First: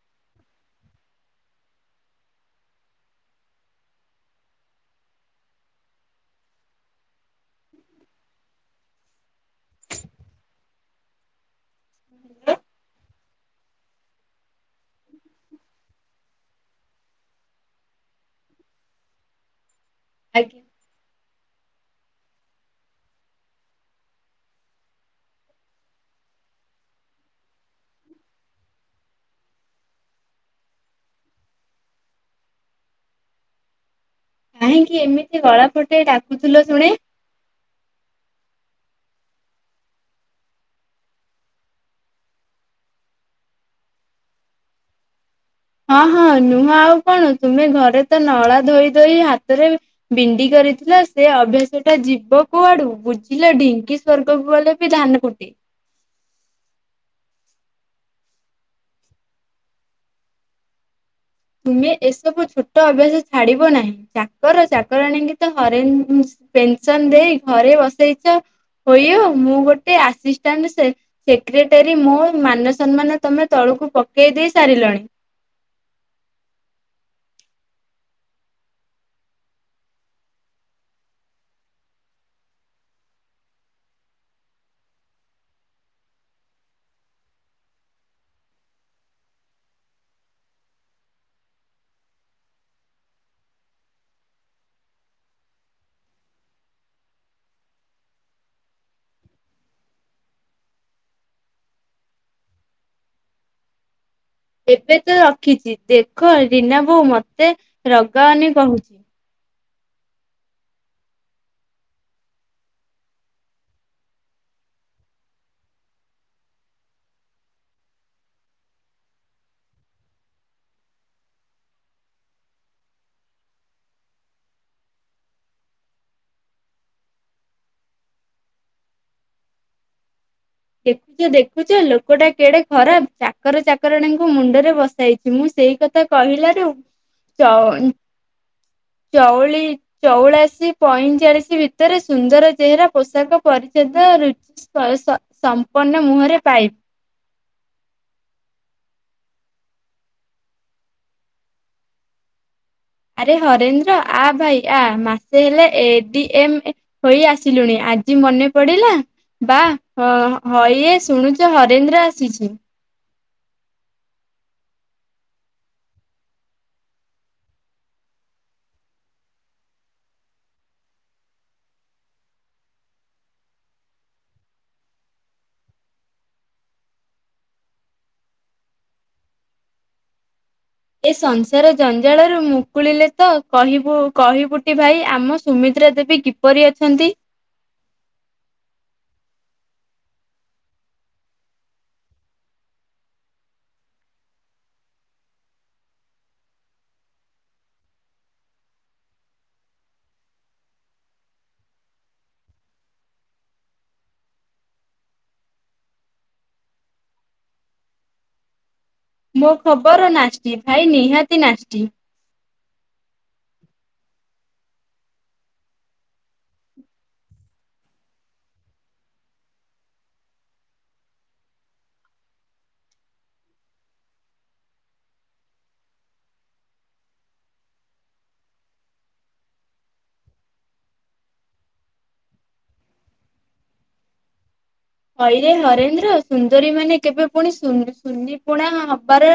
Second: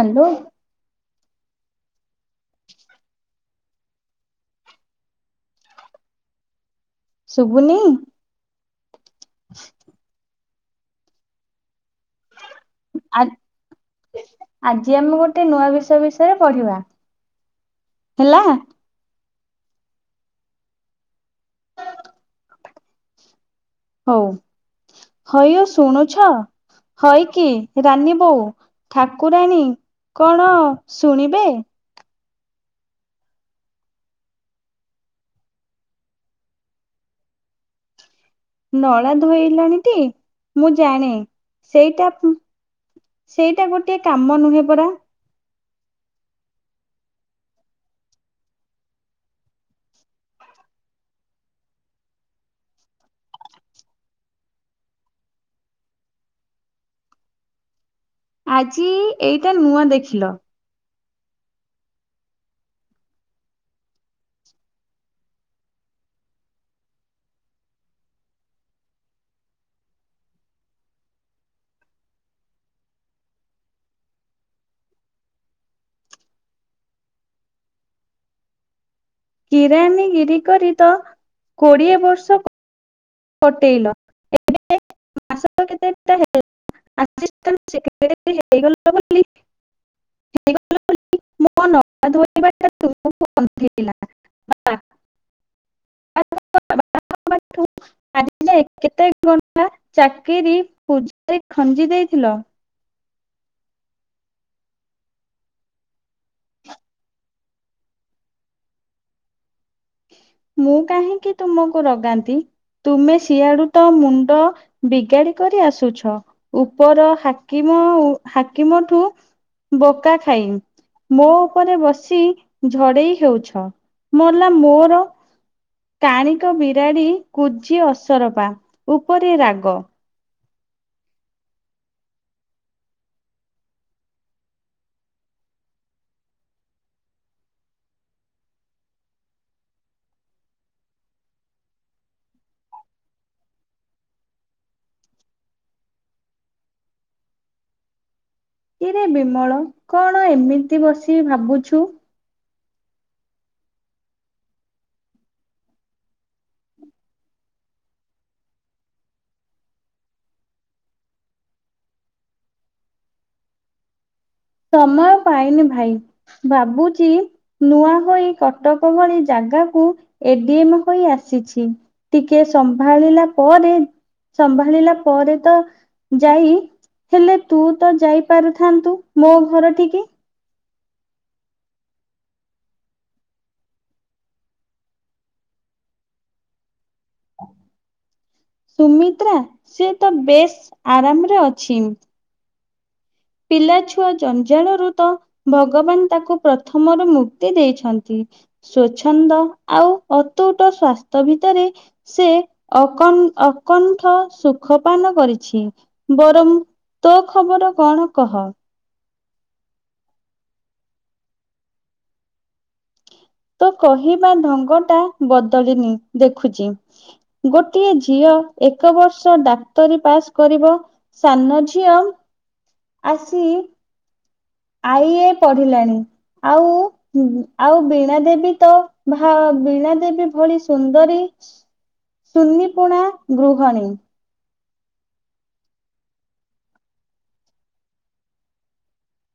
Hello. ଶୁବୁନି? ଆଜ୍ଞା ଆ ଆଜି ଆମେ ଗୋଟେ ନୂଆ ବିଷୟ ବିଷୟରେ ପଢ଼ିବା ହେଲା। ଆଜ୍ଞା। ହଉ ହଇଓ ଶୁଣୁଛ ହଇ କି ରାନୀ ବୋଉ ଠାକୁରାଣୀ କଣ ଶୁଣିବେ? କାହିଁକି ଏମିତି ଗଳା ଫଟେଇ ଡାକୁଥୁଲ ଶୁଣେ? ନଳା ଧୋଇଲାଣିଟି ମୁଁ ଜାଣେ ସେଇଟା ଉଁ ସେଇଟା ଗୋଟେ କାମ ନୁହେଁ ପରା। ହଁ ହଁ ନୁହଁ ଆଉ କଣ ତୁମେ ଘରେ ତ ନଳା ଧୋଇ ଧୋଇ ହାତରେ ବିଣ୍ଡି କରିଥିଲ ସେ ଅଭ୍ୟାସଟା ଯିବ କୁଆଡୁ ବୁଝିଲ ଢିଙ୍କି ସ୍ଵର୍ଗକୁ ଗଲେ ବି ଧାନ କୁଟେ। ଆଜି ଏଇଟା ନୂଆ ଦେଖିଲ। ତୁମେ ଏସବୁ ଛୋଟ ଅଭ୍ୟାସ ଛାଡ଼ିବ ନାହିଁ ଚାକର ଚାକରାଣୀଙ୍କି ତ ହରେନ୍ ପେନସନ ଦେଇ ଘରେ ବସେଇଛ। ହୋଇଅ ମୁଁ ଗୋଟେ ଆସିଷ୍ଟାଣ୍ଟ ସେକ୍ରେଟେରୀ ମୋ ମାନସମ୍ମାନ ତମେ ତଳୁକୁ ପକେଇ ଦେଇ ସାରିଲଣି। କିରାନୀଗିରି କରି ତ କୋଡିଏ ବର୍ଷ କଟେଇଲ ଏବେ [inaudible] ଆସିଷ୍ଟାଣ୍ଟ ସେକ୍ରେଟାରୀ ହେଇଗଲ ବୋଲି ହେଇଗଲ ବୋଲି ମୋ ନଳା ଧୋଇବାଟା ତୁମକୁ ଗନ୍ଧେଇଲା [inaudible] ଆଜି ଯାଏଁ କେତେ ଗଣ୍ଡା ଚାକିରି ପୂଜାରୀ ଖଞ୍ଜି ଦେଇଥିଲ? ଏବେ ତ ରଖିଚି ଦେଖ ରୀନା ବୋଉ ମତେ ରଗାଉନି କହୁଚି। ମୁଁ କାହିଁକି ତୁମକୁ ରଗାନ୍ତି ତୁମେ ଶିଆଡୁ ତ ମୁଣ୍ଡ ବିଗାଡ଼ି କରି ଆସୁଛ। ଉପର ହାକିମ ହାକିମଠୁ ବକା ଖାଇ ମୋ ଉପରେ ବସି ଝଡେଇ ହେଉଛ ମଲା ମୋର କାଣିକ ବିରାଡ଼ି କୁଜି ଅସରପା ଉପରେ ରାଗ। ଦେଖୁଚ ଦେଖୁଚ ଲୋକଟା କେଡେ ଖରାପ। ଚାକର ଚାକରାଣୀଙ୍କୁ ମୁଣ୍ଡରେ ବସାଇଛି ମୁଁ ସେଇ କଥା କହିଲାରୁ ଚ ଉଁ ଚଉଳି ଚଉଳାଶୀ ପଇଁଚାଳିଶ ଭିତରେ ସୁନ୍ଦର ଚେହେରା ପୋଷାକ ପରିଚ୍ଛଦ ରୁଚି ସମ୍ପର୍ଣ୍ଣ ମୁହଁରେ ପାଇ କିରେ ବିମଳ କଣ ଏମିତି ବସି ଭାବୁଛୁ? ଆରେ ହରେନ୍ଦ୍ର ଆ ଭାଇ ଆ ମାସେ ହେଲେ ଏ-ଡି-ଏମ ହୋଇ ଆସିଲୁଣି ଆଜି ମନେ ପଡିଲା ବା ହଇଏ ଶୁଣୁଛ ହରେନ୍ଦ୍ର ଆସିଛି‌। ସମୟ ପାଇନି ଭାଇ ଭାବୁଚି ନୂଆ ହୋଇ କଟକ ଭଳି ଜାଗାକୁ ଏ-ଡି-ଏମ ହୋଇ ଆସିଚି ଟିକେ ସମ୍ଭାଳିଲା ପରେ ସମ୍ଭାଳିଲା ପରେ ତ ଯାଇ ହେଲେ ତୁ ତ ଯାଇପାରୁଥାନ୍ତୁ। ମୋ ଘର ଠିକି‌ ଏ ସଂସାର ଜଞ୍ଜାଳରୁ ମୁକୁଳିଲେ ତ କହିବୁ କହିବୁଟି ଭାଇ। ଆମ ସୁମିତ୍ରା ଦେବୀ କିପରି ଅଛନ୍ତି? ସୁମିତ୍ରା ସେ ତ ବେଶ ଆରାମରେ ଅଛି। ପିଲା ଛୁଆ ଜଞ୍ଜାଳରୁ ତ ଭଗବାନ ତାକୁ ପ୍ରଥମରୁ ମୁକ୍ତି ଦେଇଛନ୍ତି। ସ୍ଵଚ୍ଛନ୍ଦ ଆଉ ଅତୁଟ ସ୍ବାସ୍ଥ୍ୟ ଭିତରେ ସେ ଅକ ଅକଣ୍ଠ ସୁଖପାନ କରିଛି ବରଂ ତୋ ଖବର କଣ? କହ‌। ମୋ ଖବର ନାସ୍ତି ଭାଇ ନିହାତି ନାସ୍ତି‌। ତ କହିବା ଢଙ୍ଗ ଟା ବଦଳିନି ଦେଖୁଛି ଗୋଟିଏ ଝିଅ ଏକ ବର୍ଷ ଡାକ୍ତରୀ ପାସ୍ କରିବ ସାନ ଝିଅ ଆସି ଆଇଏ ପଢିଲାଣି ଆଉ ଆଉ ବୀଣା ଦେବୀ ତ ବୀଣା ଦେବୀ ଭଳି ସୁନ୍ଦରୀ ସୁନି ପୁଣା ଗୃହଣୀ ହଇରେ ନରେନ୍ଦ୍ର ସୁନ୍ଦରୀ ମାନେ କେବେ ପୁଣି ସୁନି ପୁଣା ହବାର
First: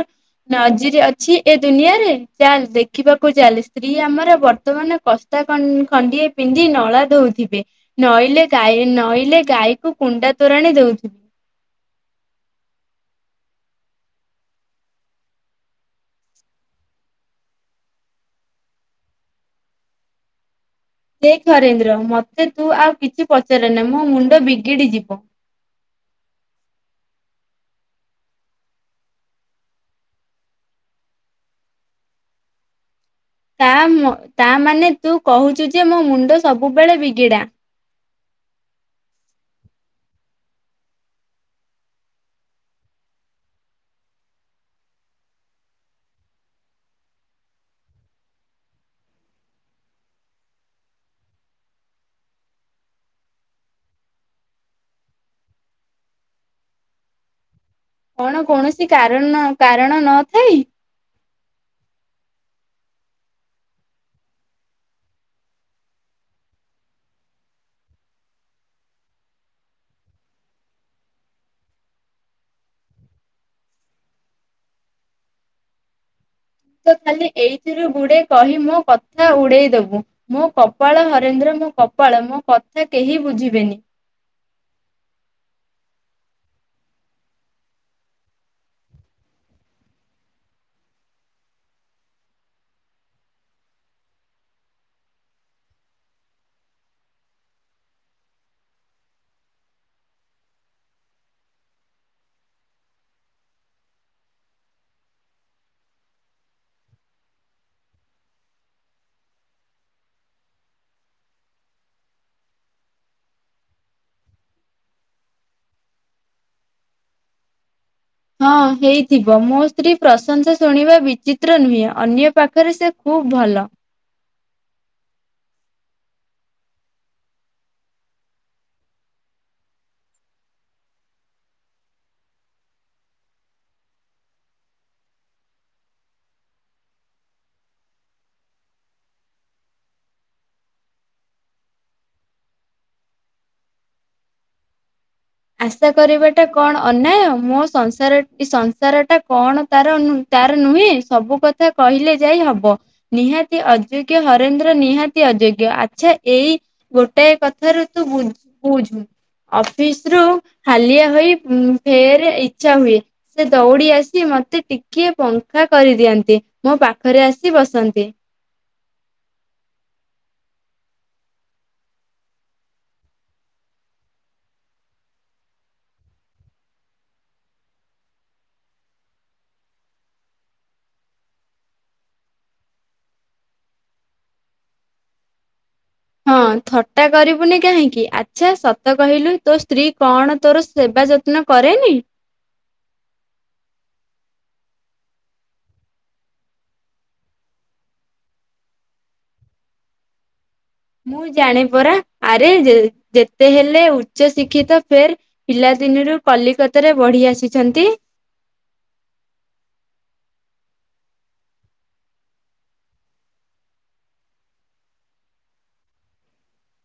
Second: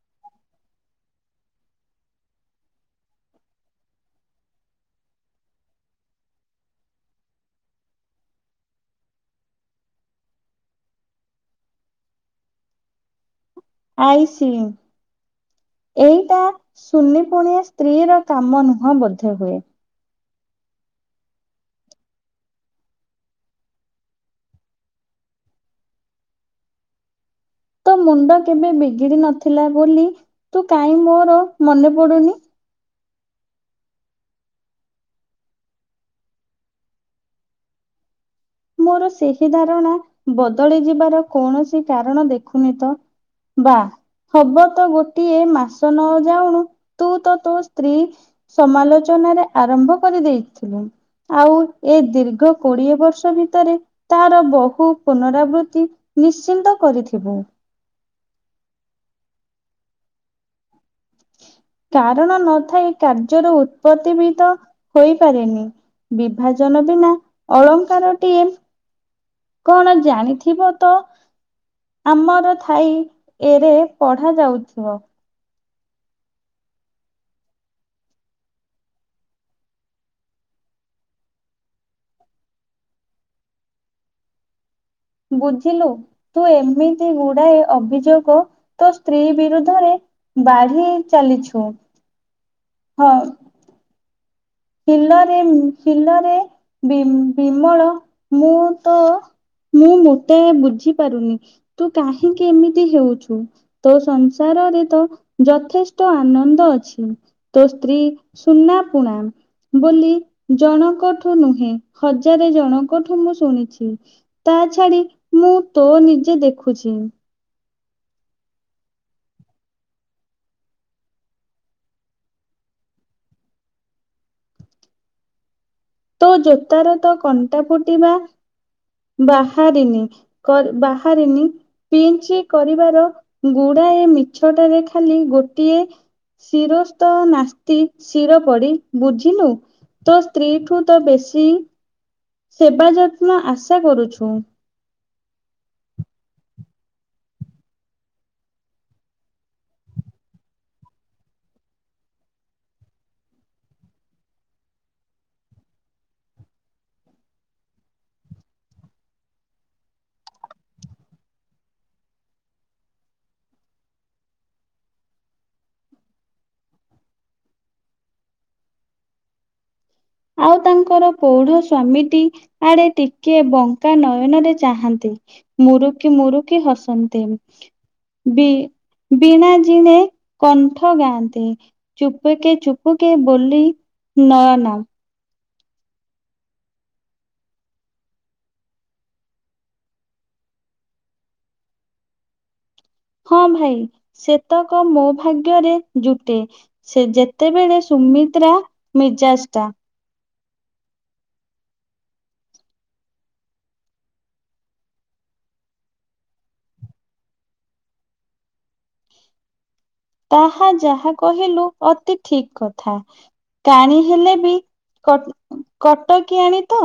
ନଜିର ଅଛି ଏ ଦୁନିଆରେ ଚାଲ ଦେଖିବାକୁ ଚାଲ ସ୍ତ୍ରୀ ଆମର ବର୍ତ୍ତମାନ କସ୍ତା ଖଣ୍ଡିଏ ପିନ୍ଧି ନଳା ଧୋଉଥିବେ ନଈଲେ ଗାଈ ନଈଲେ ଗାଈକୁ କୁଣ୍ଡା ତୋରାଣି ଦଉଥିବେ ଆଇ ସି ଏଇଟା ସୁନି ପୁଣିଆ ସ୍ତ୍ରୀ ର କାମ ନୁହଁ ବୋଧେ ହେ। ଦେଖ ନରେନ୍ଦ୍ର ମତେ ତୁ ଆଉ କିଛି ପଚାରେ ନା ମୋ ମୁଣ୍ଡ ବିଗିଡି ଯିବ ତୋ ମୁଣ୍ଡ କେବେ ବିଗିଡି ନଥିଲା ବୋଲି ତୁ କାହିଁ ମୋର ମନେ ପଡୁନି ତାମ ତମାନେ ତୁ କହୁଛୁ ଯେ ମୋ ମୁଣ୍ଡ ସବୁବେଳେ ବିଗିଡ଼ା ମୋର ସେହି ଧାରଣା ବଦଳି ଯିବାର କୌଣସି କାରଣ ଦେଖୁନି ତ ବା ହବ ତ ଗୋଟିଏ ମାସ ନ ଯାଉଣୁ ତୁ ତ ତୋ ସ୍ତ୍ରୀ ସମାଲୋଚନାରେ ଆରମ୍ଭ କରିଦେଇଥିଲୁ ଆଉ ଏ ଦୀର୍ଘ କୋଡିଏ ବର୍ଷ ଭିତ ତରେ ତାର ବହୁ ପୁନରାବୃତ୍ତି ନିଶ୍ଚିନ୍ତ କରିଥିବୁ କଣ କୌଣସି କାର କାରଣ ନଥାଇ କାରଣ ନଥାଇ କାର୍ଯ୍ୟରୁ ଉତ୍ପତ୍ତି ବିିତ ହୋଇପାରେନି ବିଭାଜନ ବିନା ଅଳଙ୍କାରଟିଏ କଣ ଜାଣିଥିବ ତ ଆମର ଥାଇ ଏରେ ପଢ ଯାଉଥିବ ତ ଖାଲି ଏଇଥିରୁ ଗୁଡେ କହି ମୋ କଥା ଉଡେଇଦବୁ ମୋ କପାଳ ହରେନ୍ଦ୍ର ମୋ କପାଳ ମୋ କଥା କେହି ବୁଝିବେନି ବୁଝିଲୁ ତୁ ଏମିତି ଗୁଡାଏ ଅଭିଯୋଗ ତୋ ସ୍ତ୍ରୀ ବିରୁଦ୍ଧରେ ବାଢି ଚାଲିଛୁ ହଁ। ହିନରେ ହିନରେ ବି ବିମଳ ମୁଁ ତ ମୁଁ ମୋତେ ବୁଝି ପାରୁନି ତୁ କାହିଁକି ଏମିତି ହେଉଛୁ ତୋ ସଂସାରରେ ତ ଯଥେଷ୍ଟ ଆନନ୍ଦ ଅଛି ତୋ ସ୍ତ୍ରୀ ସୁନା ପୁଣା ବୋଲି ଜଣଙ୍କଠୁ ନୁହେଁ ହଜାରେ ଜଣଙ୍କଠୁ ମୁଁ ଶୁଣିଛି ତା ଛାଡି ମୁଁ ତୋ ନିଜେ ଦେଖୁଛି ହଁ ହେଇଥିବ ମୋ ସ୍ତ୍ରୀ ପ୍ରଶଂସା ଶୁଣିବା ବିଚିତ୍ର ନୁହେଁ ଅନ୍ୟ ପାଖରେ ସେ ଖୁବ ଭଲ ତୋ ଜୋତାର ତ କଣ୍ଟା ଫୁଟିବା ବାହାରିନି ବାହାରିନି ପିଞ୍ଚି କରିବାର ଗୁଡାଏ ମିଛଟାରେ ଖାଲି ଗୋଟିଏ ଶିରସ୍ତ ନାସ୍ତି ଶିର ପଡି ବୁଝିନୁ ତୋ ସ୍ତ୍ରୀଠୁ ତ ବେଶୀ ସେବା ଯତ୍ନ ଆଶା କରୁଛୁ ଆଶା କରିବାଟା କଣ ଅନ୍ୟାୟ ମୋ ସଂସାର ସଂସାର ଟା କଣ ତାର ତାର ନୁହେଁ ସବୁ କଥା କହିଲେ ଯାଇ ହବ ନିହାତି ଅଯୋଗ୍ୟ ହରେନ୍ଦ୍ର ନିହାତି ଅଯୋଗ୍ୟ ଆଚ୍ଛା ଏଇ ଗୋଟାଏ କଥାରୁ ତୁ ବୁଝୁ ଅଫିସ ରୁ ହାଲିଆ ହୋଇ ଫେର ଇଚଛା ହୁଏ ସେ ଦୌଡ଼ି ଆସି ମତେ ଟିକିଏ ପଙ୍ଖା କରିଦିଅନ୍ତି ମୋ ପାଖରେ ଆସି ବସନ୍ତି ଆଉ ତାଙ୍କର ପୌଢ ସ୍ଵାମୀଟି ଆଡେ ଟିକିଏ ବଙ୍କା ନୟନରେ ଚାହାନ୍ତି ମୁରୁକି ମୁରୁକି ହସନ୍ତି ବି ବୀଣା ଜିଣେ କଣ୍ଠ ଗାଆନ୍ତି ଚୁପୁକେ ଚୁପୁକେ ବୋଲି ନୟନ ହଁ ଥଟ୍ଟା କରିବୁନି କାହିଁକି ଆଚ୍ଛା ସତ କହିଲୁ ତୋ ସ୍ତ୍ରୀ କଣ ତୋର ସେବା ଯତ୍ନ କରେନି? ହଁ ଭାଇ ସେତକ ମୋ ଭାଗ୍ୟରେ ଜୁଟେ ସେ ଯେତେବେଳେ ସୁମିତ୍ରା ମିର୍ଜାଷ୍ଟା ମୁଁ ଜାଣି ପରା ଆରେ ଯେତେ ହେଲେ ଉଚ୍ଚ ଶିକ୍ଷିତ ଫେର ପିଲାଦିନରୁ କଲିକତାରେ ବଢି ଆସିଛନ୍ତି। ତାହା ଯାହା କହିଲୁ ଅତି ଠିକ କଥା କାଣି ହେଲେ ବି କଟକି ଆଣି ତ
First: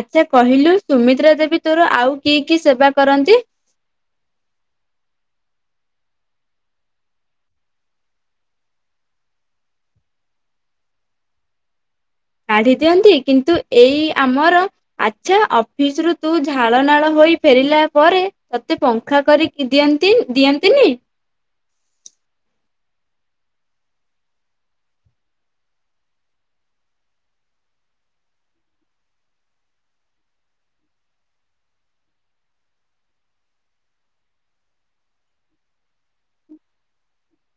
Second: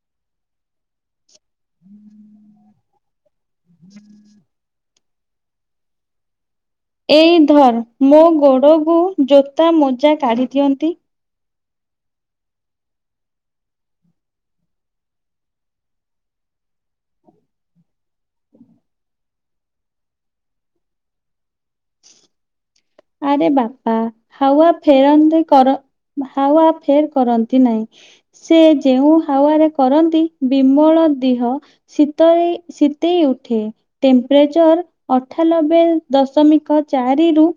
ଆଚ୍ଛା କହିଲୁ ସୁମିତ୍ରା ଦେବ ଭିତରୁ ଆଉ କି କି ସେବା କରନ୍ତି। [inaudible] ଏଇ ଧନ୍ ମୋ ଗୋଡକୁ ଜୋତା ମୋଜା କାଢ଼ିଦିଅନ୍ତି। କାଢି ଦିଅନ୍ତି କିନ୍ତୁ ଏଇ ଆମର ଆଚ୍ଛା ଅଫିସ ରୁ ତୁ ଝାଳ ନାଳ ହୋଇ ଫେରିଲା ପରେ ତତେ ପଙ୍ଖା କରିକି ଦିଅନ୍ତି ଦିଅନ୍ତିନି ଆରେ ବାପା ହାୱା ଫେରନ୍ତି କର ହାୱା ଫେର କରନ୍ତି ନାହିଁ ସେ ଯେଉଁ ହାୱାରେ କରନ୍ତି ବିମଳ ଦେହ ଶୀତରେ ଶୀତେଇ ଉଠେ ଟେମ୍ପରେଚର ଅଠାନବେ ଦଶମିକ ଚାରି ରୁ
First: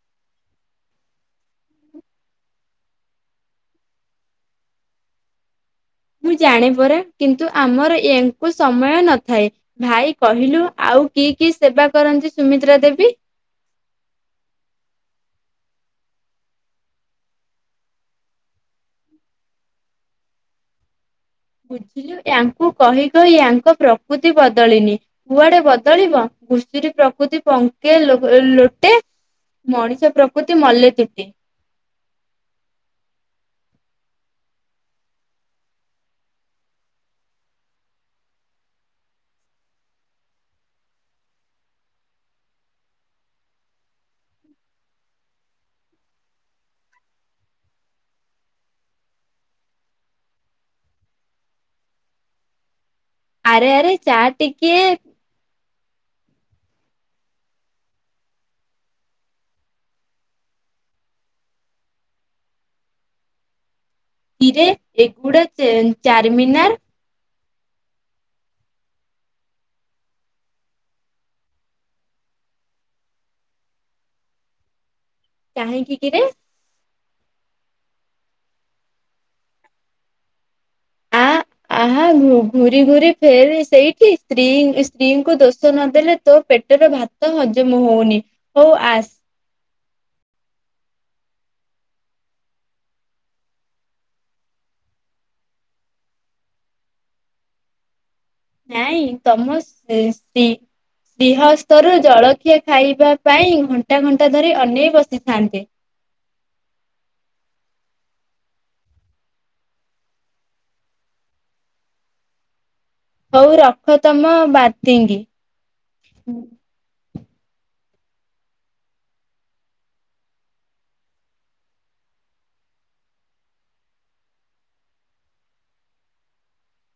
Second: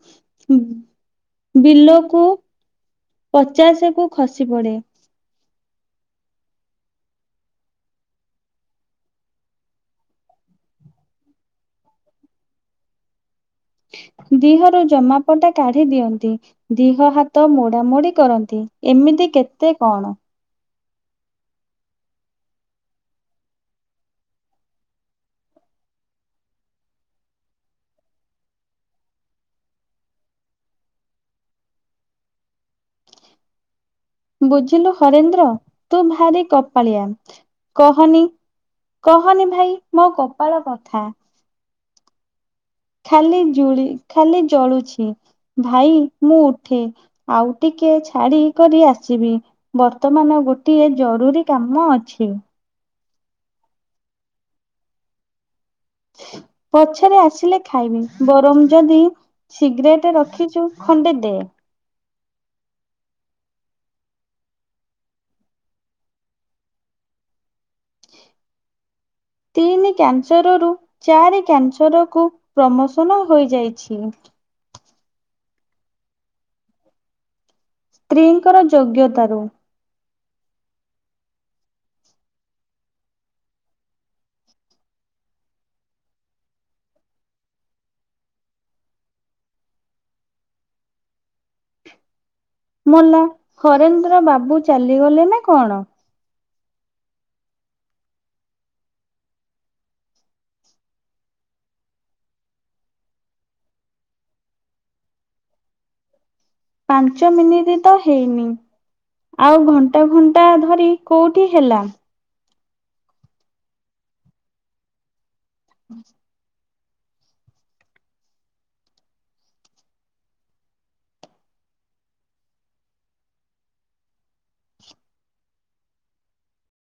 ବିଲକୁ ପଚାଶ କୁ ଖସି ପଡେ ମୁଁ ଜାଣେ ପରା କିନ୍ତୁ ଆମର ୟା ଙ୍କୁ ସମୟ ନଥାଏ ଭାଇ କହିଲୁ ଆଉ କି କି ସେବା କରନ୍ତି ସୁମିତ୍ରା ଦେବୀ ଦିହରୁ ଜମାପଟା କାଢି ଦିଅନ୍ତି ଦିହ ହାତ ମୋଡ଼ାମୋଡ଼ି କରନ୍ତି ଏମିତି କେତେ କଣ? ବୁଝିଲୁ ୟାଙ୍କୁ କହି କହି ୟାଙ୍କ ପ୍ରକୃତି ବଦଳିନି କୁଆଡେ ବଦଳିବ ଘୁଷୁରୀ ପ୍ରକୃତି ପଙ୍କେ ଲୋଟେ ମଣିଷ ପ୍ରକୃତି ମଲେତୁଟେ। ବୁଝିଲୁ ହରେନ୍ଦ୍ର ତୁ ଭାରି କପାଳିଆ କହନି କହନି ଭାଇ ମୋ କପାଳ କଥା ଖାଲି ଜୁଳି ଖାଲି ଜଳୁଛି ଭାଇ ମୁଁ ଉଠେ ଆଉ ଟିକେ ଛାଡି କରି ଆସିବି ବର୍ତ୍ତମାନ ଗୋଟିଏ ଜରୁରୀ କାମ ଅଛି। ଆରେ ଆରେ ଚାଟିିକେ ପଛରେ ଆସିଲେ ଖାଇବି ବରଂ ଯଦି ସିଗରେଟ ରଖିଛୁ ଖଣ୍ଡେ ଦେ ହୀରେ ଏଗୁଡା ଚାରମିନାର ତିନି କ୍ୟାନସରରୁ ଚାରି କ୍ୟାନସରକୁ ପ୍ରମୋସନ ହୋଇଯାଇଛି। କାହିଁକି କିରେ? ସ୍ତ୍ରୀଙ୍କର ଯୋଗ୍ୟତାରୁ। ଆ ଆ ଘୁରି ଘୁରି ଫେର ସେଇଠି ସ୍ତ୍ରୀ ସ୍ତ୍ରୀଙ୍କୁ ଦୋଷ ନଦେଲେ ତୋ ପେଟର ଭାତ ହଜମ ହଉନି ହଉ ଆସ ମଲା ହରେନ୍ଦ୍ର ବାବୁ ଚାଲିଗଲେ ନା କଣ? ନାଇଁ ତମ ଶ୍ରୀ ଶ୍ରୀହସ୍ତ ରୁ ଜଳଖିଆ ଖାଇବା ପାଇଁ ଘଣ୍ଟା ଘଣ୍ଟା ଧରି ଅନେଇ ବସିଥାନ୍ତେ। ପାଞ୍ଚ ମିନିଟ୍ ତ ହେଇନି ଆଉ ଘଣ୍ଟା ଘଣ୍ଟା ଧରି କୋଉଠି ହେଲା? ହଉ ରଖ ତମ ବାର୍ତ୍ତିଙ୍ଗି। ହୁଁ।